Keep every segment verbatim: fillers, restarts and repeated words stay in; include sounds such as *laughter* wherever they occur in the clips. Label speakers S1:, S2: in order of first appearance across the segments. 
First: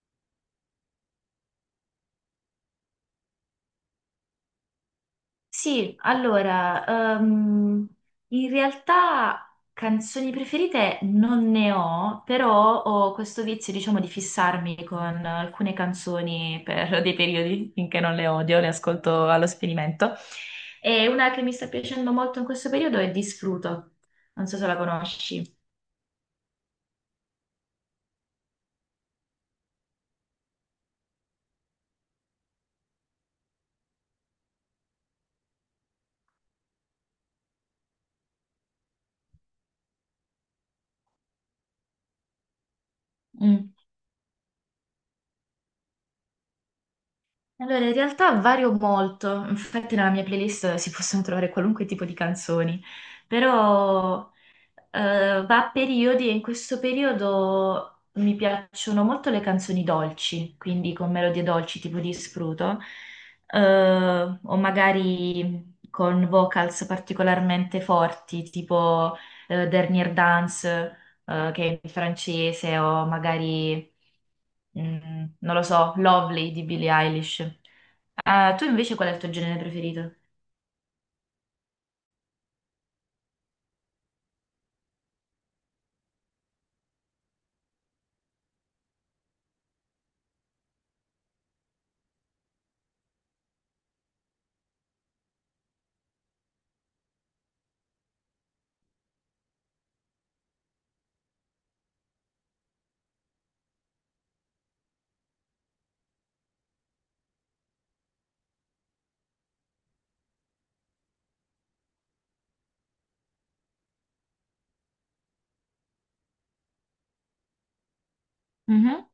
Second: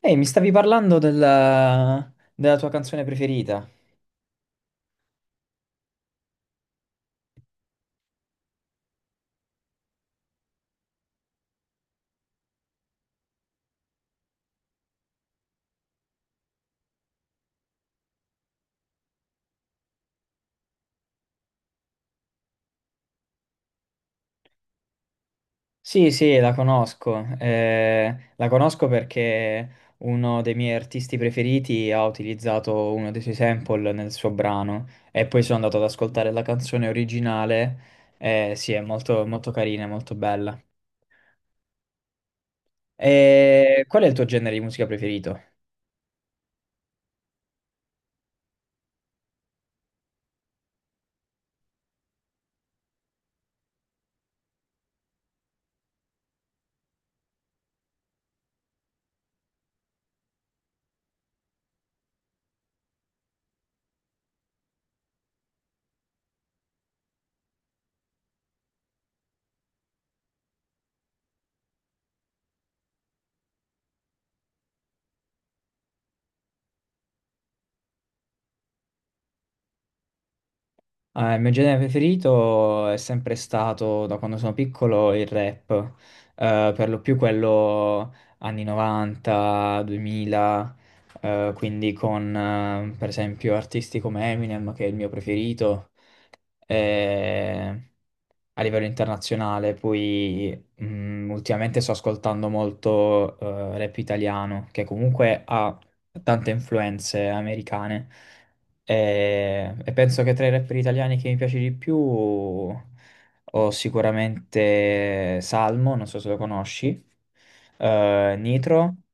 S1: Ehi, mi stavi parlando della, della tua canzone preferita?
S2: Sì, allora, ehm, in realtà canzoni preferite non ne ho, però ho questo vizio, diciamo, di fissarmi con alcune canzoni per dei periodi finché non le odio, le ascolto allo sperimento. E una che mi sta piacendo molto in questo periodo è Disfruto, non so se la conosci.
S1: Sì, sì, la conosco. Eh, la conosco perché uno dei miei artisti preferiti ha utilizzato uno dei suoi sample nel suo brano e poi sono andato ad ascoltare la canzone originale. Eh, sì, è molto, molto carina, molto bella.
S2: Mm.
S1: E qual è il tuo genere di musica preferito?
S2: Allora, in realtà vario molto, infatti nella mia playlist si possono trovare qualunque tipo di canzoni, però... Eh, va a periodi e in questo periodo mi piacciono molto le canzoni dolci, quindi con melodie dolci tipo di Spruto, eh, o magari con vocals particolarmente forti tipo eh, Dernier Dance, eh, che è in francese, o magari, mm, non lo so, Lovely di Billie Eilish. Ah, tu invece qual è il tuo genere preferito?
S1: Ah, il mio genere preferito è sempre stato, da quando sono piccolo, il rap. Eh, per lo più quello anni novanta, duemila, eh, quindi con eh, per esempio artisti come Eminem, che è il mio preferito, eh, a livello internazionale. Poi mm, ultimamente sto ascoltando molto eh, rap italiano, che comunque ha tante influenze americane. E, e penso che tra i rapper italiani che mi piace di più ho sicuramente Salmo, non so se lo conosci, eh, Nitro.
S2: Mhm.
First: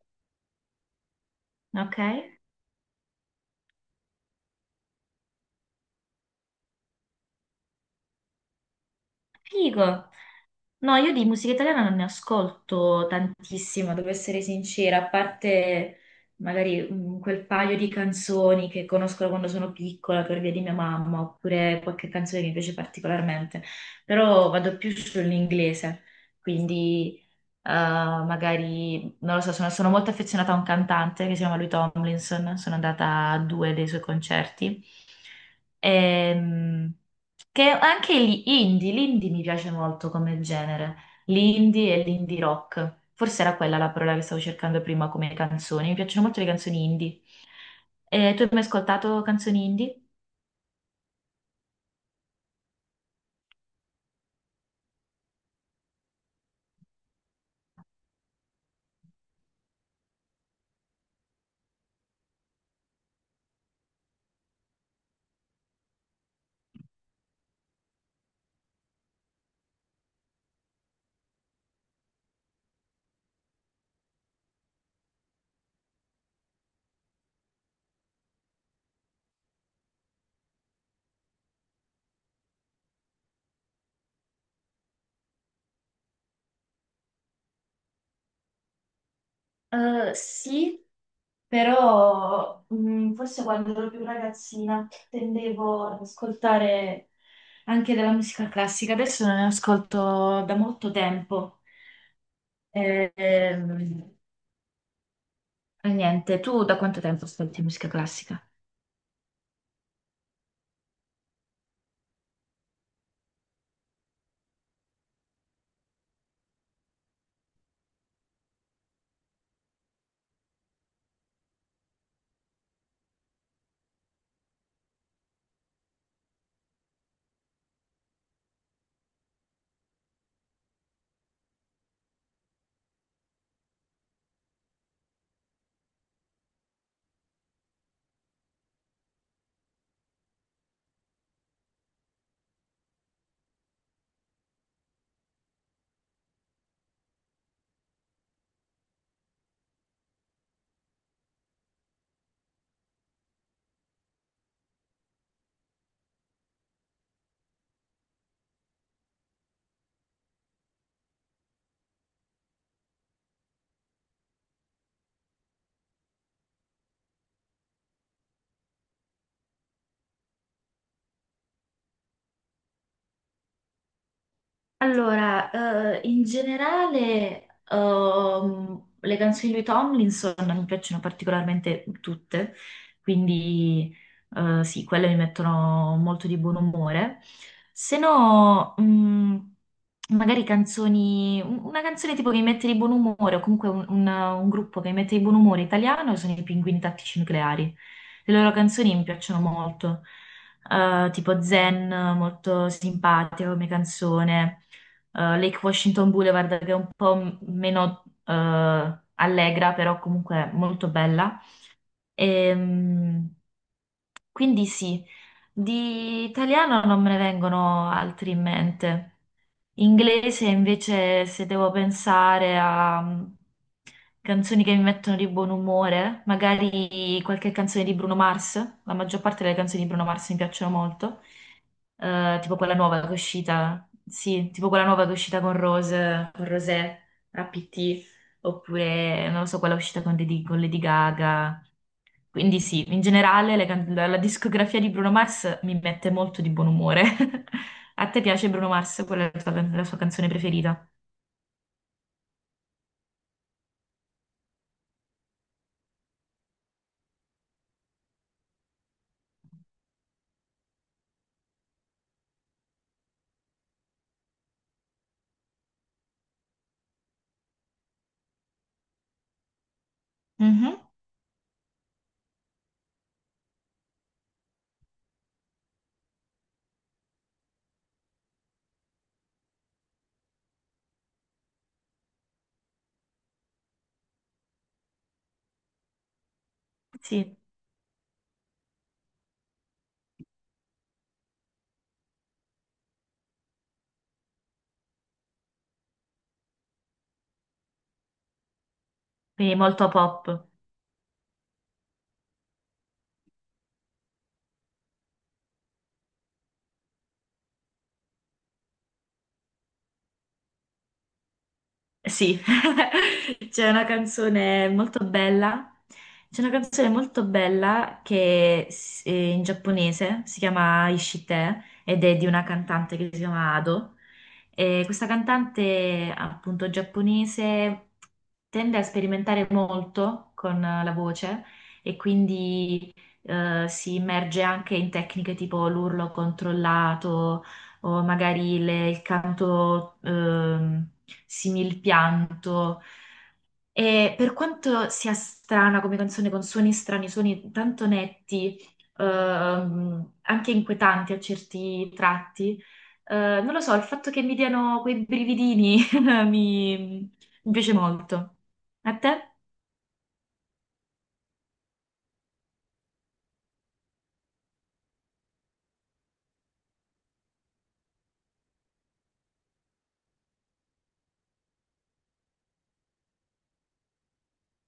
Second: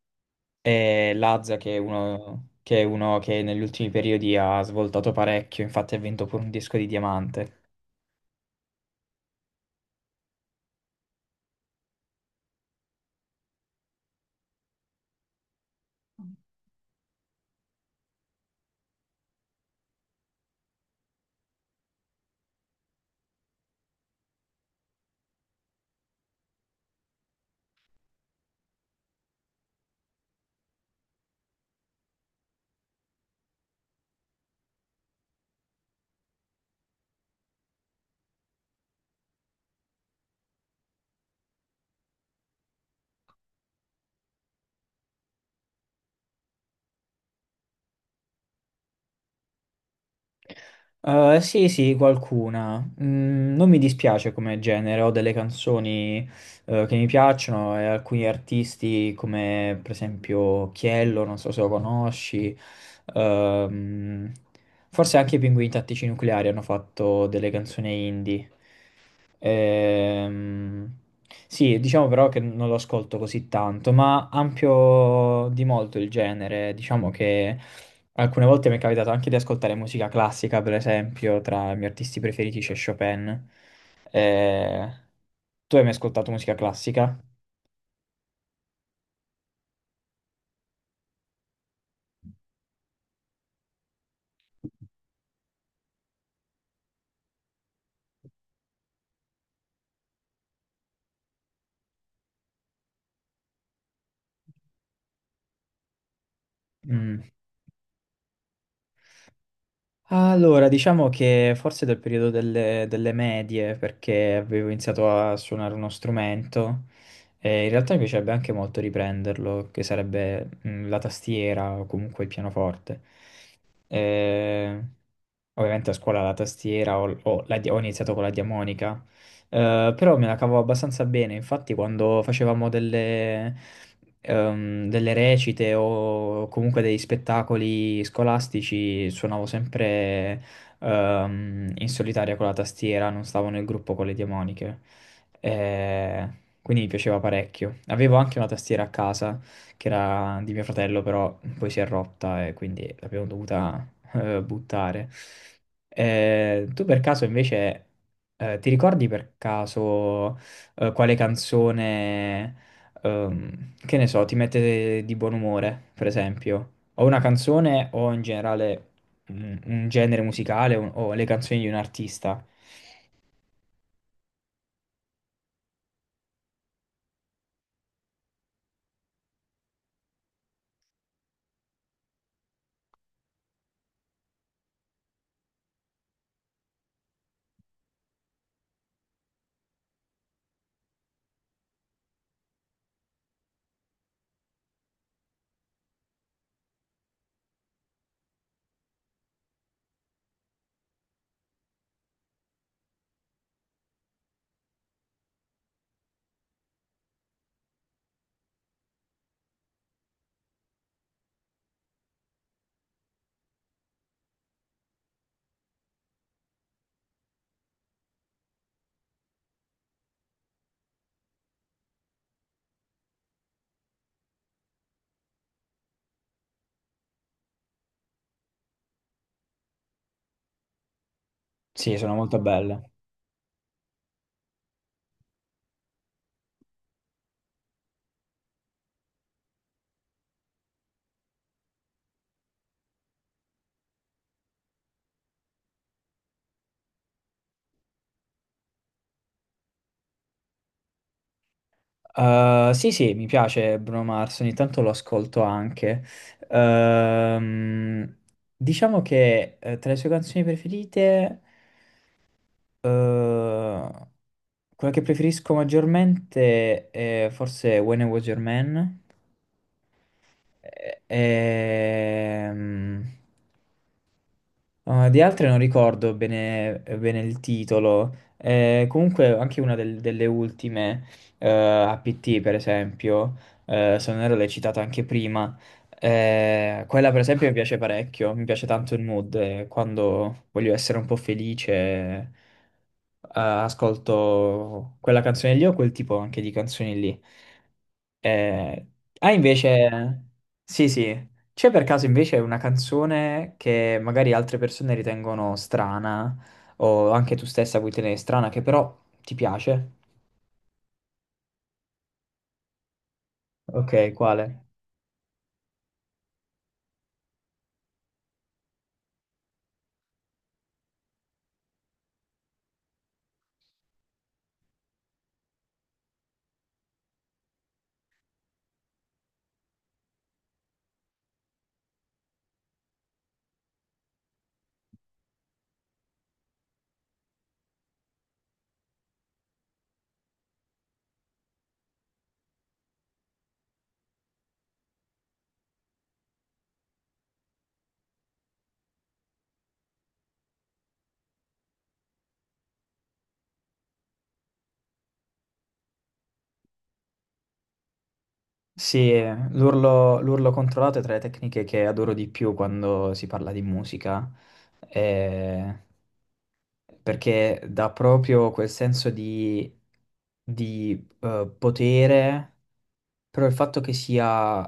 S1: E Lazza, che è
S2: Ok.
S1: uno che, è uno che negli ultimi periodi ha svoltato parecchio, infatti ha vinto pure un disco di diamante.
S2: Figo. No, io di musica italiana non ne ascolto tantissima, devo essere sincera, a parte magari mm, quel paio di canzoni che conosco da quando sono piccola per via di mia mamma, oppure qualche canzone che mi piace particolarmente, però vado più sull'inglese, quindi eh, magari, non lo so, sono, sono molto affezionata a un cantante che si chiama lui Tomlinson, sono andata a due dei suoi concerti. Ehm, che anche gli indie, l'indie mi piace molto come genere, l'indie e l'indie rock. Forse era quella la parola che stavo cercando prima come canzoni. Mi piacciono molto le canzoni indie. E tu hai mai ascoltato canzoni indie?
S1: Eh, sì, sì, qualcuna. Mm, non mi dispiace come genere, ho delle canzoni eh, che mi piacciono e alcuni artisti come per esempio Chiello, non so se lo conosci. ehm, Forse anche i Pinguini Tattici Nucleari hanno fatto delle canzoni indie. Ehm, sì, diciamo però che non lo ascolto così tanto, ma ampio di molto il genere. Diciamo che alcune volte mi è capitato anche di ascoltare musica classica, per esempio, tra i miei artisti preferiti c'è Chopin. Eh, tu hai mai ascoltato musica classica?
S2: Eh, sì, però mm, forse quando ero più ragazzina tendevo ad ascoltare anche della musica classica, adesso non ne ascolto da molto tempo. Eh, ehm, e niente, tu da quanto
S1: Mm.
S2: tempo ascolti musica classica?
S1: Allora, diciamo che forse dal periodo delle, delle medie, perché avevo iniziato a suonare uno strumento, e in realtà mi piacerebbe anche molto riprenderlo, che sarebbe mm, la tastiera o comunque il pianoforte. Eh, ovviamente a scuola la tastiera ho, ho la di- ho iniziato con la diamonica. Eh, però me la cavo abbastanza bene. Infatti, quando facevamo delle, ehm, delle recite o comunque dei spettacoli scolastici, suonavo sempre ehm, in solitaria con la tastiera, non stavo nel gruppo con le diamoniche. Eh, quindi mi piaceva parecchio. Avevo anche una tastiera a casa che era di mio fratello, però poi si è rotta e quindi l'abbiamo dovuta eh, buttare. Eh, tu per caso invece eh, ti ricordi per caso eh, quale canzone, ehm, che ne so, ti mette di buon umore, per esempio? O una canzone o in generale un, un genere musicale o o le canzoni di un artista?
S2: Allora, eh, in generale, ehm, le canzoni di Tomlinson mi piacciono particolarmente tutte, quindi eh, sì, quelle mi mettono molto di buon umore. Se no, mh, magari canzoni, un- una canzone tipo che mi mette di buon umore, o comunque un, un- un gruppo che mi mette di buon umore italiano sono i Pinguini Tattici Nucleari. Le loro canzoni mi piacciono molto, eh, tipo Zen, molto simpatica come canzone, eh, Lake Washington Boulevard che è un po' m- meno eh, allegra, però comunque molto bella. Ehm, quindi sì, di italiano non me ne vengono altri in mente. Inglese invece se devo pensare a mm, canzoni che mi mettono di buon umore, magari qualche canzone di Bruno Mars, la maggior parte delle canzoni di Bruno Mars mi piacciono molto.
S1: Sì, sono molto
S2: Eh, tipo quella
S1: belle.
S2: nuova che è uscita, sì, tipo quella nuova che è uscita con Rose, con Rosé, A P T, oppure non lo so, quella uscita con, Lady- con Lady Gaga. Quindi sì, in generale le can- la, la discografia di Bruno Mars mi mette molto di buon umore. *laughs* A te piace Bruno Mars? Qual è la tua can- la sua canzone preferita?
S1: Uh, sì, sì, mi piace Bruno Mars, ogni tanto lo ascolto anche. Ehm, diciamo che eh, tra le sue canzoni preferite Eh, quella che preferisco maggiormente è forse When I Was Your Man.
S2: Mhm.
S1: E- ehm, Ah, di altre non ricordo bene, bene il titolo. Eh, comunque anche una del- delle ultime, eh, A P T per esempio, eh, se non ero l'hai citata anche prima, eh, quella per
S2: Sì,
S1: esempio mi piace parecchio, mi piace tanto il mood, eh, quando voglio essere un po' felice, eh, ascolto quella canzone lì o quel tipo anche di canzoni lì. Eh, ah,
S2: quindi molto
S1: invece,
S2: pop.
S1: sì, sì, c'è per caso invece una canzone che magari altre persone ritengono strana, o anche tu stessa puoi tenere strana, che però ti piace?
S2: Sì, *laughs* c'è una
S1: Ok, quale?
S2: canzone molto bella, c'è una canzone molto bella che s- è in giapponese, si chiama Ishite ed è di una cantante che si chiama Ado. E questa cantante, appunto, giapponese tende a sperimentare molto con eh, la voce e quindi eh, si immerge anche in tecniche tipo l'urlo controllato o magari le- il canto ehm, simil pianto. E per quanto sia strana come canzone, con suoni strani, suoni tanto netti, ehm, anche inquietanti a certi tratti, eh, non lo so, il fatto che mi diano quei brividini *laughs* mi mi piace molto. A
S1: Sì,
S2: te?
S1: l'urlo l'urlo controllato è tra le tecniche che adoro di più quando si parla di musica, eh, perché dà proprio quel senso di, di eh, potere. Però il fatto che sia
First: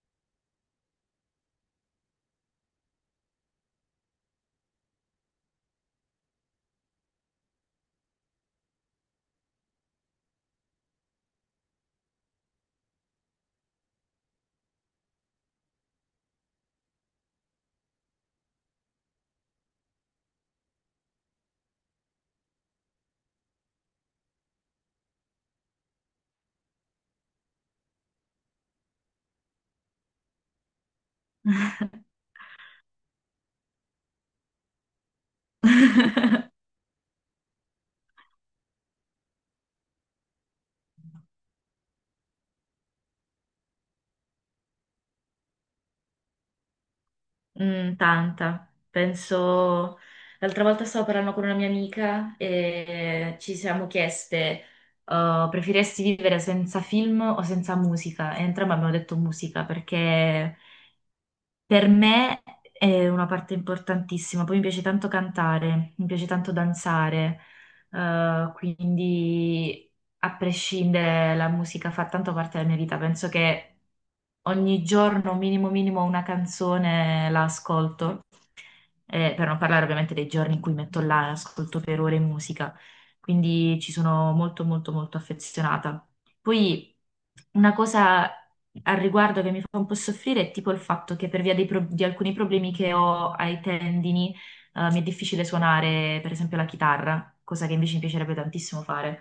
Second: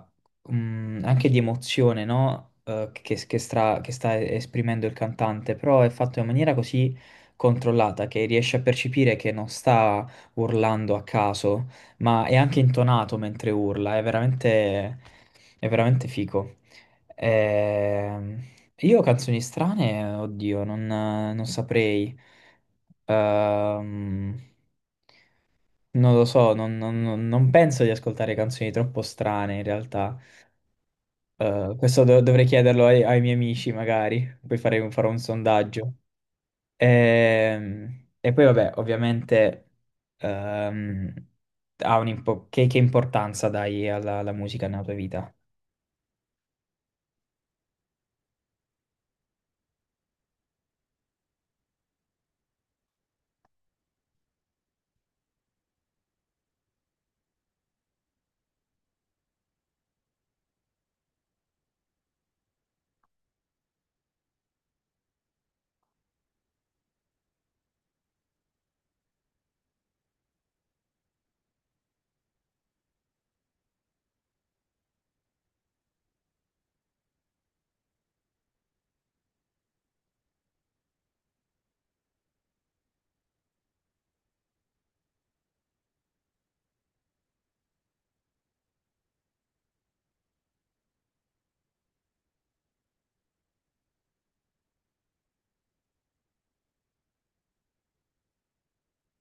S1: mm, anche di emozione, no? Eh, che, che stra- che sta esprimendo il cantante, però è fatto in maniera così controllata che riesce a percepire che non sta urlando a caso, ma è anche intonato mentre urla, è veramente, è veramente figo. Ehm, io canzoni strane, oddio, non, non saprei. Ehm, Non lo so, non, non- non- non penso di ascoltare canzoni troppo strane in realtà. Eh, questo do- dovrei chiederlo ai, ai miei amici magari, poi farei un- farò un sondaggio. Ehm, E, poi vabbè, ovviamente ehm, ha un impo- che, che importanza dai alla, alla musica nella tua vita?
S2: Mm, tanta. Penso, l'altra volta stavo parlando con una mia amica e ci siamo chieste, uh, preferiresti vivere senza film o senza musica? E entrambe abbiamo detto musica perché per me è una parte importantissima, poi mi piace tanto cantare, mi piace tanto danzare, eh, quindi a prescindere la musica fa tanto parte della mia vita, penso che ogni giorno minimo minimo una canzone la ascolto, eh, per non parlare ovviamente dei giorni in cui metto là e ascolto per ore musica, quindi ci sono molto molto molto affezionata. Poi una cosa al riguardo che mi fa un po' soffrire è tipo il fatto che per via dei pro- di alcuni problemi che ho ai tendini, eh, mi è difficile suonare per esempio la chitarra, cosa che invece mi piacerebbe tantissimo fare.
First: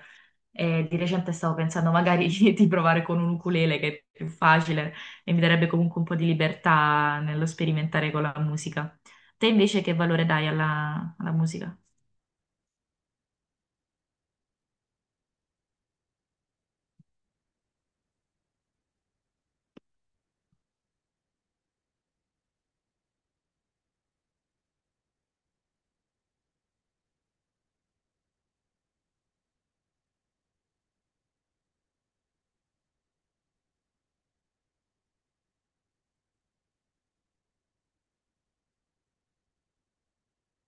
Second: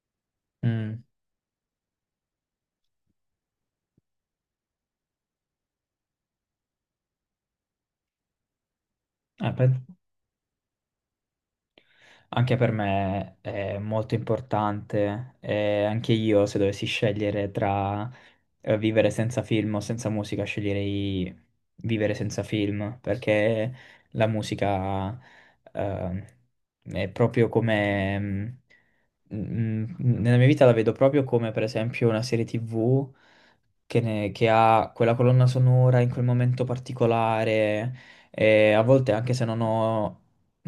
S2: E di
S1: Mm.
S2: recente stavo pensando magari *laughs* di, di provare con un ukulele che è più facile e mi darebbe comunque un po' di libertà nello sperimentare con la musica. Te
S1: Ah, beh.
S2: invece che valore dai alla alla musica?
S1: Anche per me è molto importante, e anche io se dovessi scegliere tra eh, vivere senza film o senza musica, sceglierei vivere senza film, perché la musica eh, è proprio come... mm, mm, nella mia vita la vedo proprio come per esempio una serie T V che, ne- che ha quella colonna sonora in quel momento particolare e a volte anche se non ho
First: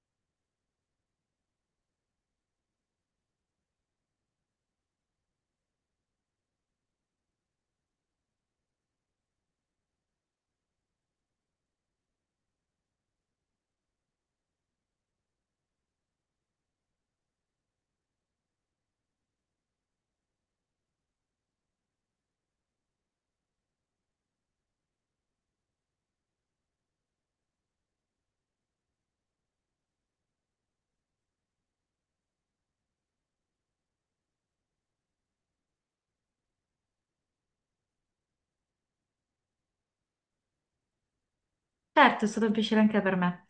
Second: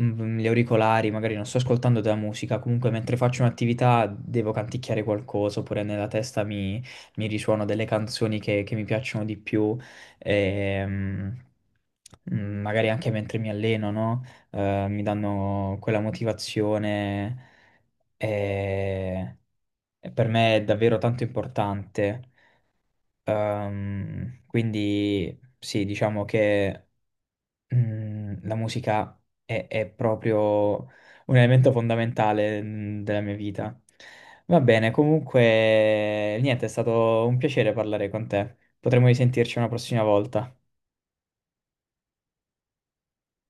S1: mm, gli auricolari, magari non sto ascoltando della musica, comunque mentre faccio un'attività devo canticchiare qualcosa oppure nella testa mi, mi risuono delle canzoni che, che mi piacciono di più. ehm, mm, Magari anche mentre mi alleno, no? Eh, mi danno quella motivazione e e per me è davvero tanto importante. Ehm, quindi sì, diciamo che mm, la musica è, è proprio un elemento fondamentale mm, della mia vita. Va bene, comunque niente, è stato un piacere parlare con te. Potremmo risentirci una prossima volta.
S2: Certo, è stato un piacere anche per me.